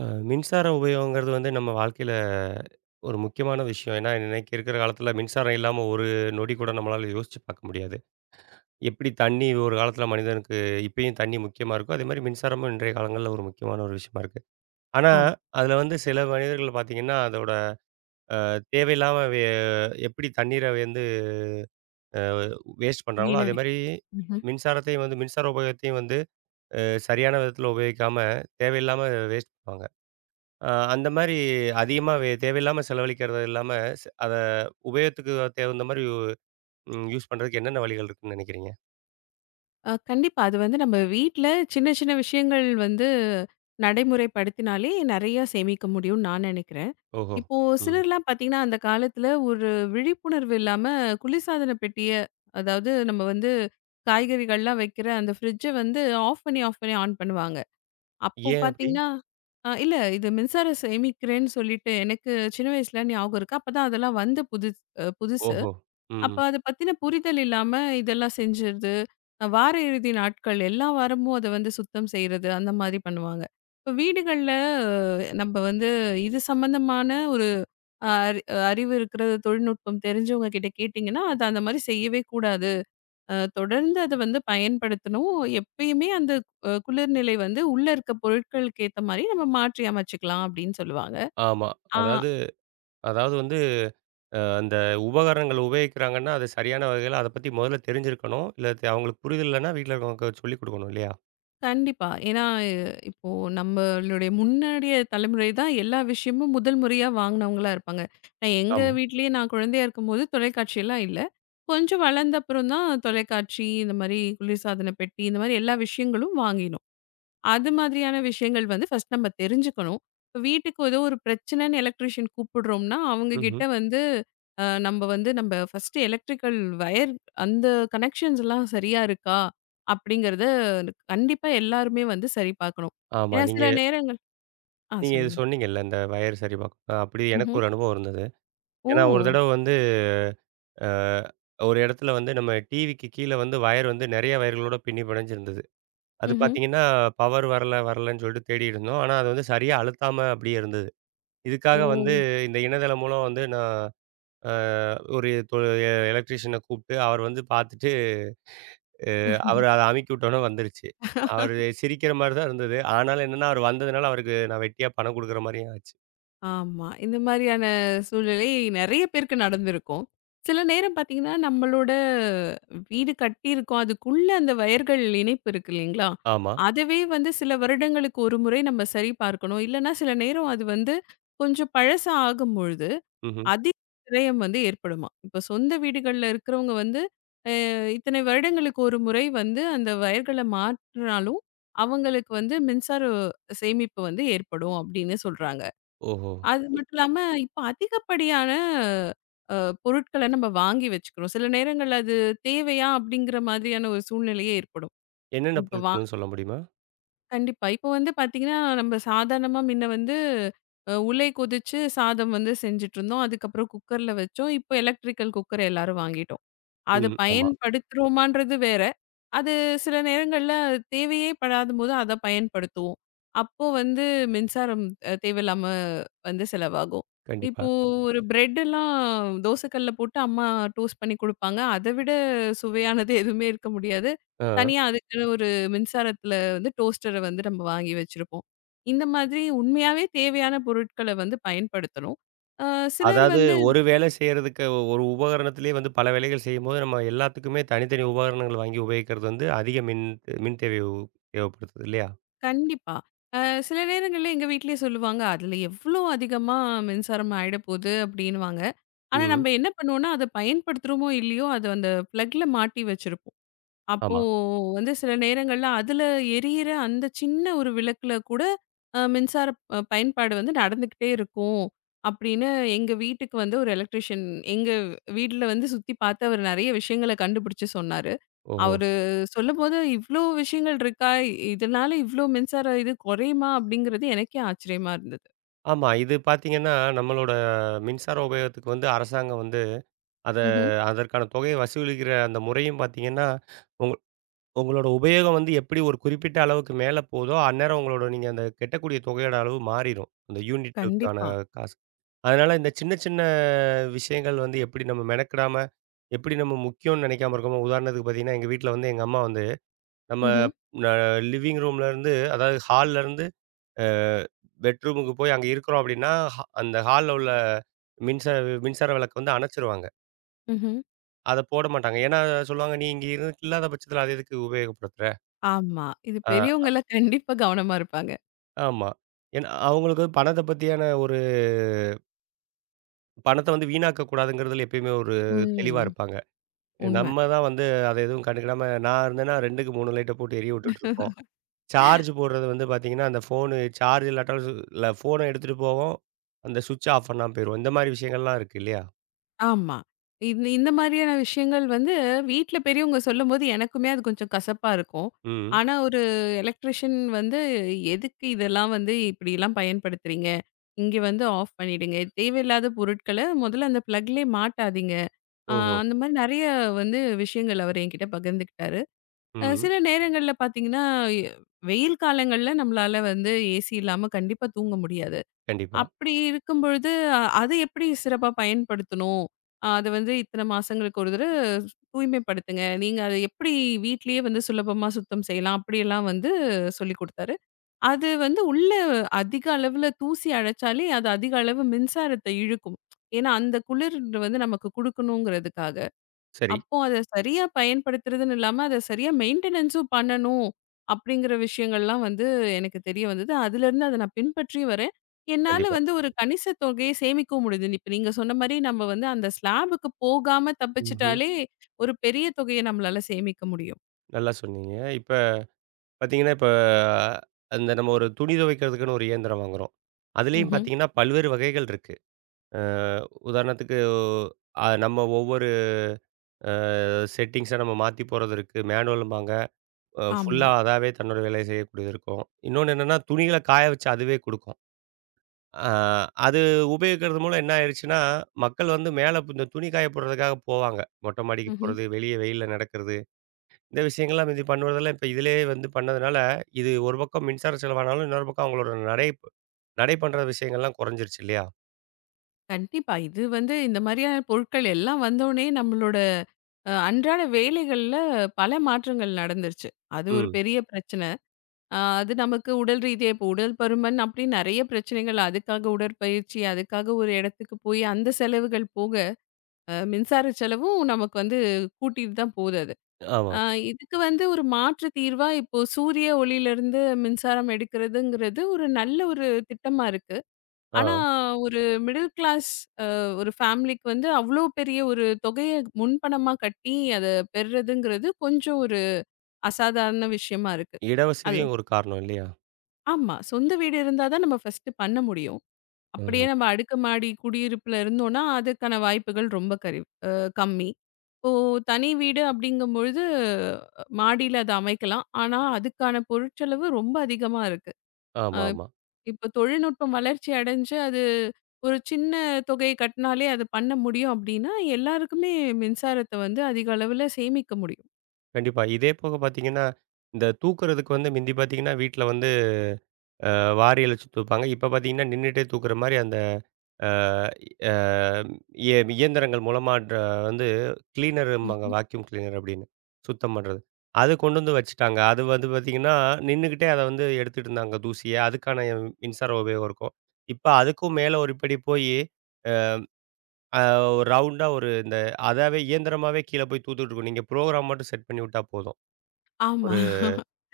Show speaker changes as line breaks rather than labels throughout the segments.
மின்சார உபயோகங்கிறது வந்து நம்ம வாழ்க்கையில் ஒரு முக்கியமான விஷயம். ஏன்னா இன்னைக்கு இருக்கிற காலத்தில் மின்சாரம் இல்லாமல் ஒரு நொடி கூட நம்மளால் யோசிச்சு பார்க்க முடியாது. எப்படி தண்ணி ஒரு காலத்தில் மனிதனுக்கு இப்பயும் தண்ணி முக்கியமாக இருக்கோ, அதே மாதிரி மின்சாரமும் இன்றைய காலங்களில் ஒரு முக்கியமான ஒரு விஷயமா இருக்குது. ஆனால்
ஆமா.
அதில் வந்து சில மனிதர்கள் பார்த்தீங்கன்னா அதோட தேவையில்லாமல் எப்படி தண்ணீரை வந்து வேஸ்ட் பண்ணுறாங்களோ, அதே
வீணடி
மாதிரி
ம்ஹ்ம்.
மின்சாரத்தையும் வந்து மின்சார உபயோகத்தையும் வந்து சரியான விதத்தில் உபயோகிக்காமல் தேவையில்லாமல் வேஸ்ட் பண்ணுவாங்க. அந்த மாரி அதிகமா தேவையில்லாம செலவழிக்கிறது இல்லாம, அத உபயோகத்துக்கு தகுந்த மாரி யூ ம் யூஸ் பண்றதுக்கு என்னென்ன வழிகள் இருக்குன்னு நெனைக்கிறீங்க?
கண்டிப்பா. அது வந்து நம்ம வீட்ல சின்ன சின்ன விஷயங்கள் வந்து நடைமுறைப்படுத்தினாலே நெறைய சேமிக்க முடியும்னு நான் நெனைக்கிறேன்.
ஓஹோ!
இப்போ
ம்.
சிலர்லாம் பார்த்தீங்கன்னா, அந்த காலத்துல ஒரு விழிப்புணர்வு இல்லாம குளிர்சாதன பெட்டிய அதாவது நம்ம வந்து காய்கறிகள்லாம் வைக்கிற அந்த ஃப்ரிட்ஜ வந்து ஆஃப் பண்ணி, ஆஃப் பண்ணி ஆன் பண்ணுவாங்க. அப்போ
ஏன் அப்படி?
பார்த்தீங்கன்னா இல்ல இது மின்சாரம் சேமிக்கிறேன்னு சொல்லிட்டு எனக்கு சின்ன வயசுல ஞாபகம் இருக்கு. அப்பதான் அதெல்லாம் வந்த புதுசு புதுசு.
ஓஹோ! ம்.
அப்ப அத பத்தின புரிதல் இல்லாம இதெல்லாம் செஞ்சுறது. வார இறுதி நாட்கள் எல்லா வாரமும் அத வந்து சுத்தம் செய்றது, அந்த மாதிரி பண்ணுவாங்க. இப்ப வீடுகள்ல நம்ம வந்து இது சம்மந்தமான ஒரு அ அறி அறிவு இருக்கிற தொழில்நுட்பம் தெரிஞ்சவங்க கிட்ட கேட்டீங்கன்னா, அது அந்த மாதிரி செய்யவே கூடாது. தொடர்ந்து அத வந்து பயன்படுத்தணும். எப்பயுமே அந்த குளிர்நிலை வந்து உள்ள இருக்க பொருட்களுக்கு ஏத்த மாரி நம்ம மாற்றி அமைச்சுக்கலாம் அப்படின்னு சொல்லுவாங்க.
ஆமா.
ஆ.
அதாவது. வந்து அந்த உபகரணங்கள் உபயோகிக்கிறாங்கன்னா, அது சரியான வகையில அத பத்தி முதல்ல தெரிஞ்சிருக்கணும். இல்ல அவங்களுக்கு புரிதல் இல்லன்னா, வீட்ல இருக்கவங்களுக்கு சொல்லிக் குடுக்கணும் இல்லையா?
கண்டிப்பா. ஏன்னா, இப்போ நம்மளுடைய முன்னாடிய தலைமுறை தான் எல்லா விஷயமும் முதல் முறையா வாங்குனவங்களா இருப்பாங்க. நான் எங்க
ஆமா.
வீட்லயே நான் குழந்தையா இருக்கும்போது தொலைக்காட்சி எல்லாம் இல்ல. கொஞ்சம் வளர்ந்த அப்புறம் தான் தொலைக்காட்சி, இந்த மாரி குளிர்சாதன பெட்டி, இந்த மாரி எல்லா விஷயங்களும் வாங்கினோம். அது மாதிரியான விஷயங்கள் வந்து ஃபர்ஸ்ட் நம்ம தெரிஞ்சுக்கணும். இப்ப வீட்டுக்கு ஏதோ ஒரு பிரச்சனைன்னு எலக்ட்ரீஷியன் கூப்பிடுறோம்னா, அவங்க
ம்ஹ்ம்.
கிட்ட வந்து நம்ம வந்து நம்ம ஃபர்ஸ்ட் எலக்ட்ரிக்கல் வயர் அந்த கனெக்ஷன்ஸ்லாம் சரியா இருக்கா? அப்படிங்கிறத கண்டிப்பா எல்லாருமே வந்து சரி பார்க்கணும்.
ஆமா.
ஏன்னா
நீங்க
சில நேரங்கள் ஆ
நீங்க இது
சொல்லுங்க.
சொன்னீங்கல்ல, இந்த வயர் சரிபார்க்க. அப்படி எனக்கு
ம்ஹ்ம்.
ஒரு அனுபவம் இருந்தது.
ஓ!
ஏன்னா, ஒரு தடவ வந்து அ ஒரு இடத்துல வந்து நம்ம டிவிக்கு கீழ வந்து வயர் வந்து நெறைய வயர்களோட பின்னி பிணைஞ்சிருந்தது. அது
ம்ஹ்ம்.
பார்த்தீங்கன்னா, பவர் வரல வரலன்னு சொல்லிட்டு தேடிட்டு இருந்தோம். ஆனா, அது வந்து சரியா அழுத்தாம அப்படியே இருந்தது.
ஓ!
இதுக்காக வந்து இந்த இணையதளம் மூலம் வந்து நான் அ ஒரு தொ எ எலக்ட்ரீஷியன கூப்பிட்டு அவர் வந்து பார்த்துட்டு, அ அவர் அத அமுக்கி விட்டோனே வந்துருச்சு. அவரு சிரிக்கிற மாரி தான் இருந்தது. ஆனாலும் என்னன்னா, அவரு வந்ததுனால அவருக்கு நான் வெட்டியா பணம் குடுக்குற மாரியும் ஆச்சு.
ஆமா. இந்த மாதிரியான சூழ்நிலை நெறைய பேருக்கு நடந்திருக்கும். சில நேரம் பார்த்தீங்கன்னா, நம்மளோட வீடு கட்டியிருக்கோம். அதுக்குள்ள அந்த வயர்கள் இணைப்பு இருக்கு இல்லைங்களா?
ஆமா.
அதுவே வந்து சில வருடங்களுக்கு ஒரு முறை நம்ம சரி பார்க்கணும். இல்லன்னா சில நேரம் அது வந்து கொஞ்சம் பழசா ஆகும்பொழுது,
ம்ஹ்ம்.
அதிக விரயம் வந்து ஏற்படுமாம். இப்ப சொந்த வீடுகள்ல இருக்கிறவங்க வந்து, அ இத்தனை வருடங்களுக்கு ஒரு முறை வந்து அந்த வயர்கள மாற்றினாலும், அவங்களுக்கு வந்து மின்சார சேமிப்பு வந்து ஏற்படும் அப்படின்னு சொல்றாங்க.
ஓஹோ!
அது
எ
மட்டும் இல்லாம, இப்ப அதிகப்படியான அ பொருட்கள நம்ம வாங்கி வச்சுக்கிறோம். சில நேரங்கள்ல அது தேவையா? அப்படிங்கிற மாதிரியான ஒரு சூழ்நிலையே ஏற்படும்.
என்னென்ன
இப்ப வா
பொருட்கள்னு சொல்ல முடியுமா?
கண்டிப்பா. இப்ப வந்து பாத்தீங்கன்னா, நம்ம சாதாரணமா முன்ன வந்து உலை கொதிச்சு சாதம் வந்து செஞ்சுட்டுருந்தோம். அதுக்கப்புறம் குக்கர்ல வச்சோம். இப்போ எலக்ட்ரிக்கல் குக்கர் எல்லாரும் வாங்கிட்டோம். அது
ம். ஆமா.
பயன்படுத்துறோமான்றது வேற. அது சில நேரங்கள்ல அது தேவையே படாதபோது அத பயன்படுத்துவோம். அப்போ வந்து மின்சாரம் தேவையில்லாம வந்து செலவாகும்.
கண்டிப்பா.
இப்போ ஒரு பிரெட்டெல்லாம் தோசைக்கல்ல போட்டு அம்மா டோஸ்ட் பண்ணி குடுப்பாங்க. அத விட சுவையானது எதுவுமே இருக்க முடியாது.
ஆ.
தனியா அதுக்குன்னு ஒரு மின்சாரத்துல வந்து டோஸ்டர வந்து நம்ம வாங்கி வச்சிருப்போம். இந்த மாதிரி உண்மையாவே தேவையான பொருட்கள வந்து பயன்படுத்தணும். அ சிலர்
அதாவது
வந்து
ஒரு வேலை செய்யறதுக்கு ஒரு உபகரணத்திலேயே வந்து பல வேலைகள் செய்யும்போது நம்ம எல்லாத்துக்குமே தனித்தனி உபகரணங்கள் வாங்கி உபயோகிக்கிறது வந்து அதிக மின் மின் தேவை தேவைப்படுத்துது இல்லையா?
கண்டிப்பா. அ சில நேரங்கள்ல எங்க வீட்லயே சொல்லுவாங்க, "அதுல எவ்ளோ அதிகமா மின்சாரம் ஆயிடப்போது" அப்படின்னுவாங்க. ஆனா,
ம்.
நம்ம என்ன பண்ணுவோம்னா, அத பயன்படுத்துறோமோ, இல்லையோ, அது அந்த ப்ளக்ல மாட்டி வச்சிருப்போம். அப்போ
ஆமா.
வந்து சில நேரங்கள்ல அதுல எரியிற அந்த சின்ன ஒரு விளக்குல கூட மின்சார பயன்பாடு வந்து நடந்துகிட்டே இருக்கும் அப்படின்னு எங்க வீட்டுக்கு வந்து ஒரு எலக்ட்ரிஷியன் எங்க வீட்ல வந்து சுத்தி பார்த்து அவர் நிறைய விஷயங்களை கண்டுபிடிச்சு சொன்னாரு
ஓஹோ!
அவரு சொல்லும்போது இவ்ளோ விஷயங்கள் இருக்கா இதனால இவ்ளோ மின்சார இது குறையுமா அப்படிங்கிறது எனக்கே ஆச்சரியமா இருந்தது
ஆமா. இது பார்த்தீங்கன்னா, நம்மளோட மின்சார உபயோகத்துக்கு வந்து அரசாங்கம் வந்து அத
ம்ஹும்.
அதற்கான தொகையை வசூலிக்கிற அந்த முறையும் பார்த்தீங்கன்னா, உங்க உங்களோட உபயோகம் வந்து எப்படி ஒரு குறிப்பிட்ட அளவுக்கு மேல போதோ, அந்நேரம் உங்களோட நீங்க அந்த கெட்டக்கூடிய தொகையோட அளவு மாறிரும். அந்த யூனிட்டுக்கான
கண்டிப்பா
காசு. அதனால இந்த சின்ன, சின்ன விஷயங்கள் வந்து எப்படி நம்ம மெனக்கிடாம, எப்படி நம்ம முக்கியம்னு நெனைக்காம இருக்கோமோ, உதாரணத்துக்கு பார்த்தீங்கன்னா, எங்க வீட்ல வந்து எங்க அம்மா வந்து நம்ம
ம்ஹும்.
ந லிவிங் ரூம்லேருந்து அதாவது ஹால்லேருந்து அ பெட்ரூமுக்கு போய் அங்க இருக்கிறோம் அப்படின்னா, அந்த ஹால்ல உள்ள மின்சார மின்சார விளக்க வந்து அணைச்சுருவாங்க.
ம்ஹும்.
அத போட மாட்டாங்க. ஏன்னா சொல்லுவாங்க, "நீ இங்க இரு இல்லாத பட்சத்தில அத எதுக்கு உபயோகப்படுத்துற?"
ஆமா இது
ஆ.
பெரியவங்க எல்லாம் கண்டிப்பா கவனமா இருப்பாங்க
ஆமா. ஏன்னா அவங்களுக்கு பணத்த பத்தியான ஒரு பணத்த வந்து வீணாக்க கூடாதுங்கிறதுல எப்பயுமே ஒரு
ம்
தெளிவா இருப்பாங்க.
உண்மை
நம்ம தான் வந்து அத எதுவும் கண்டுக்கிடாம நான் இருந்தேன்னா 2க்கு 3 லைட்ட போட்டு எரிய விட்டுட்டுருப்போம். சார்ஜ் போடுறது வந்து பார்த்தீங்கன்னா, அந்த ஃபோனு சார்ஜ் இல்லாட்டாலும் இல்ல ஃபோன எடுத்துட்டு போவோம். அந்த ஸ்விட்ச் ஆஃப் பண்ணாம போயிருவோம். இந்த மாரி விஷயங்கள்லாம் இருக்கு இல்லையா?
ஆமா. இந்த இந்த மாதிரியான விஷயங்கள் வந்து வீட்ல பெரியவங்க சொல்லும்போது எனக்குமே அது கொஞ்சம் கசப்பா இருக்கும்.
ம்.
ஆனா ஒரு எலக்ட்ரிஷியன் வந்து எதுக்கு இதெல்லாம் வந்து இப்படிலாம் பயன்படுத்துறீங்க? இங்க வந்து ஆஃப் பண்ணிடுங்க. தேவையில்லாத பொருட்கள முதல்ல அந்த பிளக்லயே மாட்டாதீங்க. அ
ஓஹோ!
அந்த மாரி நெறைய வந்து விஷயங்கள் அவர் என்கிட்ட பகிர்ந்துக்கிட்டாரு.
ம்.
சில நேரங்கள்ல பார்த்தீங்கன்னா, வெயில் காலங்கள்ல நம்மளால வந்து ஏசி இல்லாம கண்டிப்பா தூங்க முடியாது.
கண்டிப்பா.
அப்படி இருக்கும் பொழுது, அது எப்படி சிறப்பா பயன்படுத்தணும்? அது வந்து இத்தன மாசங்களுக்கு ஒரு தடவ தூய்மைப்படுத்துங்க. நீங்க அத எப்படி வீட்லயே வந்து சுலபமா சுத்தம் செய்யலாம்? அப்படியெல்லாம் வந்து சொல்லிக் குடுத்தாரு. அது வந்து உள்ள அதிக அளவுல தூசி அடைச்சாலே, அது அதிக அளவு மின்சாரத்த இழுக்கும். ஏன்னா, அந்த குளிர் வந்து நமக்கு குடுக்கணுங்கிறதுக்காக.
சரி.
அப்போ அத சரியா பயன்படுத்துறதுன்னு இல்லாம, அத சரியா மெயின்டனன்ஸும் பண்ணணும். அப்படிங்கிற விஷயங்கள்லாம் வந்து எனக்கு தெரிய வந்தது. அதுலருந்து அத நான் பின்பற்றி வரேன். என்னால
கண்டிப்பா.
வந்து ஒரு கணிச தொகையை சேமிக்கவும் முடியுது. இப்ப நீங்க சொன்ன மாரி நம்ம வந்து அந்த ஸ்லாபுக்கு போகாம
ம்ஹ்ம்.
தப்பிச்சுட்டாலே, ஒரு பெரிய தொகையை நம்மளால சேமிக்க முடியும்.
நல்லா சொன்னீங்க. இப்ப பார்த்தீங்கன்னா, இப்ப அந்த நம்ம ஒரு துணி துவைக்கிறதுக்குன்னு ஒரு இயந்திரம் வாங்குறோம். அதுலயும்
ம்ஹ்ம்.
பார்த்தீங்கன்னா, பல்வேறு வகைகள் இருக்கு. அ உதாரணத்துக்கு நம்ம ஒவ்வொரு அ செட்டிங்ஸ நம்ம மாத்தி போறது இருக்கு. மேனுவல்ம்பாங்க. ஃபுல்லா
ஆமா.
அதாவே தன்னோட வேலைய செய்யக்கூடியது இருக்கும். இன்னொன்னு என்னன்னா, துணிகள காய வச்சு அதுவே குடுக்கும். அ அது உபயோகிக்கிறது மூலம் என்ன ஆயிருச்சுன்னா, மக்கள் வந்து மேல இந்த துணி காய போடுறதுக்காக போவாங்க. மொட்டை மாடிக்கு
ம்ஹ்ம்.
போறது, வெளிய வெயில்ல நடக்கிறது. இந்த விஷயங்கள்லாம் முந்தி பண்ணுவதெல்லாம் இப்ப இதிலேயே வந்து பண்ணதுனால, இது ஒரு பக்கம் மின்சார செலவானாலும், இன்னொரு பக்கம் அவங்களோட நடை நடை பண்ற விஷயங்கள்லாம் குறைஞ்சிருச்சு இல்லையா?
கண்டிப்பா. இது வந்து இந்த மாரியான பொருட்கள் எல்லாம் வந்தோனே நம்மளோட அன்றாட வேலைகள்ல பல மாற்றங்கள் நடந்துருச்சு. அது ஒரு
ம்.
பெரிய பிரச்சனை. ஆ, அது நமக்கு உடல் ரீதியா இப்போ உடல் பருமன் அப்படி நெறைய பிரச்சனைகள். அதுக்காக உடற்பயிற்சி, அதுக்காக ஒரு இடத்துக்கு போய் அந்த செலவுகள் போக, மின்சார செலவும் நமக்கு வந்து கூட்டிட்டு தான் போகுது அது.
ஆமா.
அ இதுக்கு வந்து ஒரு மாற்று தீர்வா இப்போ சூரிய ஒளியிலிருந்து மின்சாரம் எடுக்கிறதுங்கிறது ஒரு நல்ல ஒரு திட்டமா இருக்கு.
ஆ.
ஆனா ஒரு மிடில் கிளாஸ் அ ஒரு ஃபேமிலிக்கு வந்து அவ்ளோ பெரிய ஒரு தொகைய முன்பணமா கட்டி அத பெறுறதுங்கிறது கொஞ்சம் ஒரு அசாதாரண விஷயமா இருக்கு. அது
இடவசதியும் ஒரு காரணம் இல்லையா?
ஆமா. சொந்த வீடு இருந்தா தான் நம்ம ஃபர்ஸ்ட்டு பண்ண முடியும். அப்படியே
ஆமா.
நம்ம அடுக்குமாடி குடியிருப்புல இருந்தோம்னா, அதுக்கான வாய்ப்புகள் ரொம்ப கரி அ கம்மி. இப்போ தனி வீடு அப்படிங்கும்பொழுது, மாடியில அத அமைக்கலாம். ஆனா, அதுக்கான பொருட்செலவு ரொம்ப அதிகமா இருக்கு. அ
ஆமா, ஆமா.
இப்ப தொழில்நுட்பம் வளர்ச்சி அடைஞ்சு, அது ஒரு சின்ன தொகையை கட்டினாலே அது பண்ண முடியும் அப்படின்னா, எல்லாருக்குமே மின்சாரத்த வந்து அதிக அளவுல சேமிக்க முடியும்.
கண்டிப்பா. இதே போக பார்த்தீங்கன்னா, இந்த தூக்குறதுக்கு வந்து முந்தி பார்த்தீங்கன்னா, வீட்ல வந்து வாரி இழச்சு தூப்பாங்க. இப்ப பார்த்தீங்கன்னா, நின்னுட்டே தூக்குற மாரி அந்த அ அ இய இயந்திரங்கள் மூலமா வந்து கிளீனரும்பாங்க.
ம்ஹ்ம்.
வாக்யூம் கிளீனர் அப்படின்னு. சுத்தம் பண்றது. அது கொண்டு வந்து வச்சுட்டாங்க. அது வந்து பார்த்தீங்கன்னா, நின்னுகிட்டே அத வந்து எடுத்துட்டு இருந்தாங்க தூசிய. அதுக்கான மின்சார உபயோகம் இருக்கும். இப்ப அதுக்கும் மேல ஒரு படி போயி, அ ரவுண்டா ஒரு இந்த அதாவே இயந்திரமாவே கீழ போய் தூத்துட்டு இருக்கும். நீங்க ப்ரோகிராம் மட்டும் செட் பண்ணி விட்டா போதும். ஒரு
ஆமா.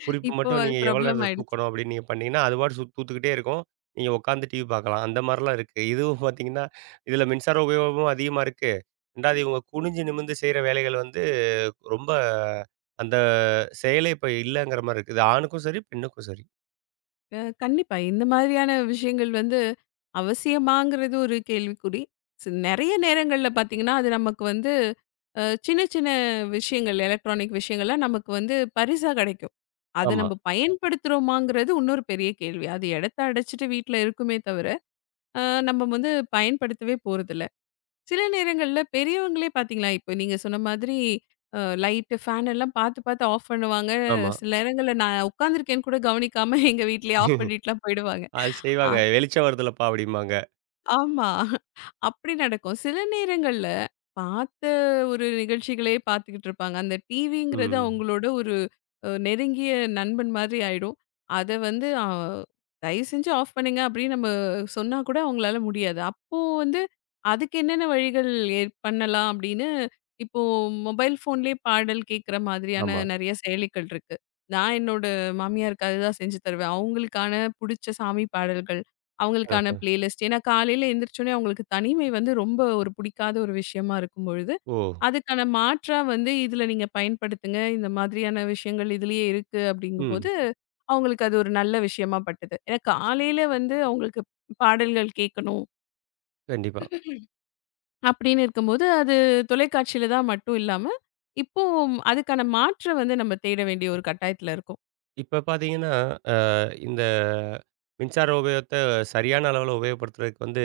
குறிப்பு
இப்போ
மட்டும்
அது
நீங்க எவ்வளோ நேரத்த
பிரபலமாயிடுச்சு.
தூக்கணும் அப்படின்னு நீங்க பண்ணீங்கன்னா, அது பாட்டு சுத் தூத்துக்கிட்டே இருக்கும். நீங்க உட்காந்து டிவி பார்க்கலாம். அந்த மாரிலாம் இருக்கு. இதுவும் பார்த்தீங்கன்னா, இதில மின்சார உபயோகமும் அதிகமா இருக்கு. 2வது இவங்க குனிஞ்சு நிமிர்ந்து செய்ற வேலைகள் வந்து ரொம்ப அந்த செயலே இப்ப இல்லங்கிற மாரி இருக்குது. ஆணுக்கும் சரி, பெண்ணுக்கும் சரி.
கண்டிப்பா. இந்த மாதிரியான விஷயங்கள் வந்து அவசியமாங்கிறது ஒரு கேள்விக்குறி. நெறைய நேரங்கள்ல பார்த்தீங்கன்னா, அது நமக்கு வந்து சின்ன சின்ன விஷயங்கள் எலக்ட்ரானிக் விஷயங்கள்லாம் நமக்கு வந்து பரிசா கிடைக்கும். அத
ஆமா,
நம்ம பயன்படுத்துறோமாங்கிறது இன்னொரு பெரிய கேள்வி. அது இடத்த அடைச்சிட்டு வீட்ல இருக்குமே தவிர, அ நம்ம வந்து பயன்படுத்தவே போறதில்ல. சில நேரங்கள்ல பெரியவங்களே பார்த்தீங்களா, இப்ப நீங்க சொன்ன மாதிரி லைட்டு, ஃபேன் எல்லாம் பார்த்து பார்த்து ஆஃப் பண்ணுவாங்க.
ஆமா.
சில நேரங்கள்ல நான் உட்காந்துருக்கேன்னு கூட கவனிக்காம எங்க வீட்லயே ஆஃப் பண்ணிட்டுலாம் போயிடுவாங்க.
அது செய்வாங்க. "வெளிச்சம் வருதுலப்பா" அப்படிம்பாங்க.
ஆமா. அப்படி நடக்கும். சில நேரங்கள்ல பார்த்த ஒரு நிகழ்ச்சிகளே பார்த்துக்கிட்டு இருப்பாங்க. அந்த டிவிங்கிறது
ம்.
அவங்களோட ஒரு நெருங்கிய நண்பன் மாதிரி ஆயிடும். அத வந்து "தயவு செஞ்சு ஆஃப் பண்ணுங்க" அப்படின்னு நம்ம சொன்னா கூட அவங்களால முடியாது. அப்போ வந்து அதுக்கு என்னென்ன வழிகள் பண்ணலாம் அப்படின்னு, இப்போ மொபைல் ஃபோன்லயே பாடல் கேட்கிற மாதிரியான
ஆமா.
நெறைய செயலிகள் இருக்கு. நான் என்னோட மாமியாருக்கு அதுதான் செஞ்சு தருவேன். அவங்களுக்கான புடிச்ச சாமி பாடல்கள். அவங்களுக்கான
அஹ.
பிளேலிஸ்ட். ஏன்னா காலையில எந்திரிச்சோனே அவங்களுக்கு தனிமை வந்து ரொம்ப ஒரு பிடிக்காத ஒரு விஷயமா இருக்கும் பொழுது,
ஓ!
அதுக்கான மாற்றா வந்து "இதுல நீங்க பயன்படுத்துங்க. இந்த மாதிரியான விஷயங்கள் இதுலயே இருக்கு"
ம்.
அப்படிங்கும்போது, அவங்களுக்கு அது ஒரு நல்ல விஷயமா பட்டது. ஏன்னா காலையில வந்து அவங்களுக்கு பாடல்கள் கேட்கணும்
கண்டிப்பா.
அப்படின்னு இருக்கும்போது, அது தொலைக்காட்சியில தான் மட்டும் இல்லாம, இப்போ அதுக்கான மாற்ற வந்து நம்ம தேட வேண்டிய ஒரு கட்டாயத்துல இருக்கோம்.
இப்ப பார்த்தீங்கன்னா, அ இந்த மின்சார உபயோகத்த சரியான அளவுல உபயோகப்படுத்துறதுக்கு வந்து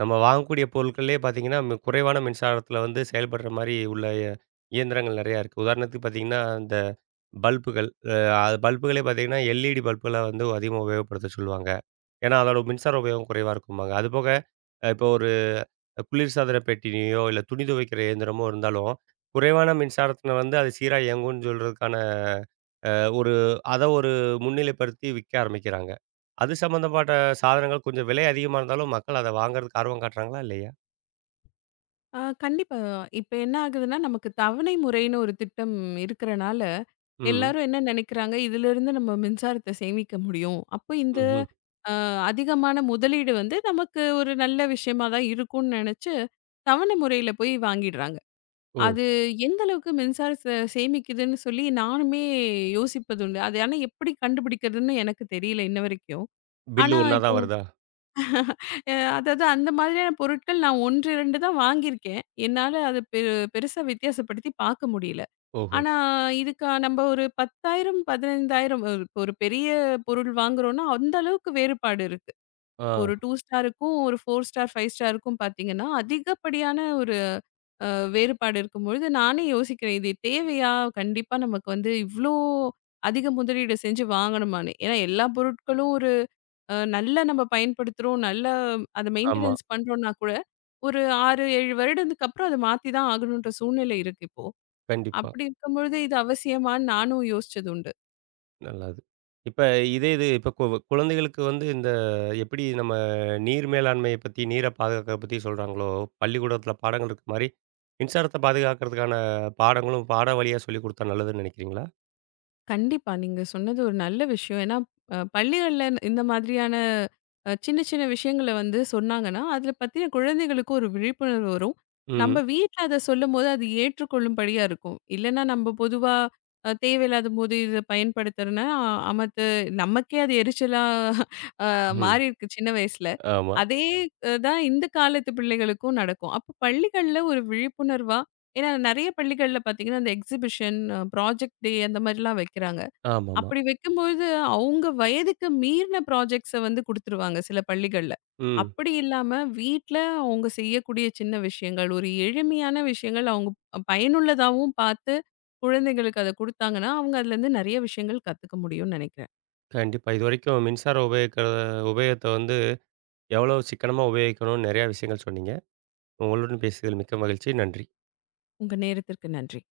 நம்ம வாங்கக்கூடிய பொருட்கள்லேயே பார்த்தீங்கன்னா, குறைவான மின்சாரத்தில வந்து செயல்படுற மாரி உள்ள இயந்திரங்கள் நெறையா இருக்கு. உதாரணத்துக்கு பார்த்தீங்கன்னா, இந்த பல்புகள் அது பல்புகளே பார்த்தீங்கன்னா, எல்இடி பல்புகள வந்து அதிகமா உபயோகப்படுத்த சொல்லுவாங்க. ஏன்னா, அதோட மின்சார உபயோகம் குறைவா இருக்கும்பாங்க. அதுபோக இப்போ ஒரு குளிர்சாதன பெட்டியோ, இல்ல துணி துவைக்கிற இயந்திரமோ இருந்தாலும், குறைவான மின்சாரத்தில வந்து அது சீரா இயங்கும்னு சொல்றதுக்கான ஒரு ஒரு முன்னிலைப்படுத்தி விக்க ஆரம்பிக்கிறாங்க. அது சம்மந்தப்பட்ட சாதனங்கள் கொஞ்சம் விலை அதிகமா இருந்தாலும், மக்கள் அத வாங்குறதுக்கு ஆர்வம் காட்டுறாங்களா? இல்லையா?
ஆ கண்டிப்பா. இப்ப என்ன ஆகுதுன்னா, நமக்கு தவணை முறைன்னு ஒரு திட்டம் இருக்கறனால,
ம்.
எல்லாரும் என்ன நெனைக்கிறாங்க, இதிலிருந்து நம்ம மின்சாரத்த சேமிக்க முடியும். அப்போ இந்த
ம்ஹ்ம்.
அ அதிகமான முதலீடு வந்து நமக்கு ஒரு நல்ல விஷயமா தான் இருக்கும்னு நெனச்சு, தவணை முறையில போய் வாங்கிடுறாங்க.
ஓ!
அது எந்த அளவுக்கு மின்சாரத்த சேமிக்குதுன்னு சொல்லி நானுமே யோசிப்பதுண்டு. அது ஆனா எப்படி கண்டுபிடிக்கிறதுன்னு எனக்கு தெரியல இன்ன வரைக்கும்.
பில்லு
ஆனா,
ஒண்ணா
இப்போ
தான் வருதா?
அதாவது அந்த மாதிரியான பொருட்கள் நான் 1, 2 தான் வாங்கியிருக்கேன். என்னால அத பெருசா வித்தியாசப்படுத்தி பார்க்க முடியல.
ஓஹோ!
ஆனா, இதுக்கா நம்ம ஒரு 10,000, 15,000 ஒரு இப்ப ஒரு பெரிய பொருள் வாங்குறோம்னா, அந்த அளவுக்கு வேறுபாடு இருக்கு.
ஆ,
ஒரு 2 ஸ்டாருக்கும், ஒரு 4 ஸ்டார், 5 ஸ்டாருக்கும் பார்த்தீங்கன்னா, அதிகப்படியான ஒரு வேறுபாடு இருக்கும்பொழுது, நானே யோசிக்கிறேன். இது தேவையா? கண்டிப்பா நமக்கு வந்து இவ்ளோ அதிக முதலீடு செஞ்சு வாங்கணுமான்னு. ஏன்னா, எல்லா பொருட்களும் ஒரு நல்லா நம்ம பயன்படுத்துறோம். நல்லா அத
ஆமா.
மெயின்டனன்ஸ் பண்றோம்னா கூட ஒரு 6, 7 வருடத்துக்கு அப்புறம் அத மாத்தி தான் ஆகணுன்ற சூழ்நிலை இருக்கு இப்போ.
கண்டிப்பா.
அப்படி இருக்கும்பொழுது இது அவசியமான்னு நானும் யோசிச்சது உண்டு.
நல்லது. இப்ப இதே இது இப்ப கு குழந்தைகளுக்கு வந்து இந்த எப்படி நம்ம நீர் மேலாண்மைய பத்தி, நீர பாதுகாக்கிறத பத்தி சொல்றாங்களோ, பள்ளிக்கூடத்தில பாடங்கள் இருக்க மாரி, மின்சாரத்த பாதுகாக்கிறதுக்கான பாடங்களும் பாடம் வழியா சொல்லிக் குடுத்தா நல்லதுன்னு நெனைக்கிறீங்களா?
கண்டிப்பா நீங்க சொன்னது ஒரு நல்ல விஷயம். ஏன்னா பள்ளிகள்ல இந்த மாதிரியான சின்ன சின்ன விஷயங்கள வந்து சொன்னாங்கன்னா, அதுல பத்தின குழந்தைகளுக்கு ஒரு விழிப்புணர்வு வரும். நம்ம
ம்.
வீட்ல அத சொல்லும்போது அது ஏற்றுக்கொள்ளும்படியா இருக்கும். இல்லன்னா நம்ம பொதுவா தேவையில்லாத போது இத பயன்படுத்துறனா, அமத்து நமக்கே அது எரிச்சலா
ம்.
மாறியிருக்கு சின்ன வயசுல.
ஆமா.
அதே தான் இந்த காலத்து பிள்ளைகளுக்கும் நடக்கும். அப்போ பள்ளிகள்ல ஒரு விழிப்புணர்வா ஏன்னா நெறைய பள்ளிகள்ல பார்த்தீங்கன்னா, அந்த எக்ஸிபிஷன், ப்ராஜெக்ட் டே அந்த மாதிரிலாம் வைக்கிறாங்க.
ஆமாமா.
அப்படி வைக்கும்போது அவங்க வயதுக்கு மீறின ப்ராஜெக்ட்ஸ வந்து குடுத்துருவாங்க சில பள்ளிகள்ல.
ம்.
அப்படி இல்லாம வீட்ல அவங்க செய்யக்கூடிய சின்ன விஷயங்கள், ஒரு எளிமையான விஷயங்கள் அவங்க பயனுள்ளதாவும் பார்த்து குழந்தைகளுக்கு அத குடுத்தாங்கன்னா, அவங்க அதுலேருந்து நெறைய விஷயங்கள் கத்துக்க முடியும்னு நெனைக்கிறேன்.
கண்டிப்பா. இதுவரைக்கும் மின்சார உபயோகத்த வந்து எவ்வளோ சிக்கனமா உபயோகிக்கணும்னு நெறையா விஷயங்கள் சொன்னீங்க. உங்களுடன் பேசியதில் மிக்க மகிழ்ச்சி. நன்றி.
உங்க நேரத்திற்கு நன்றி.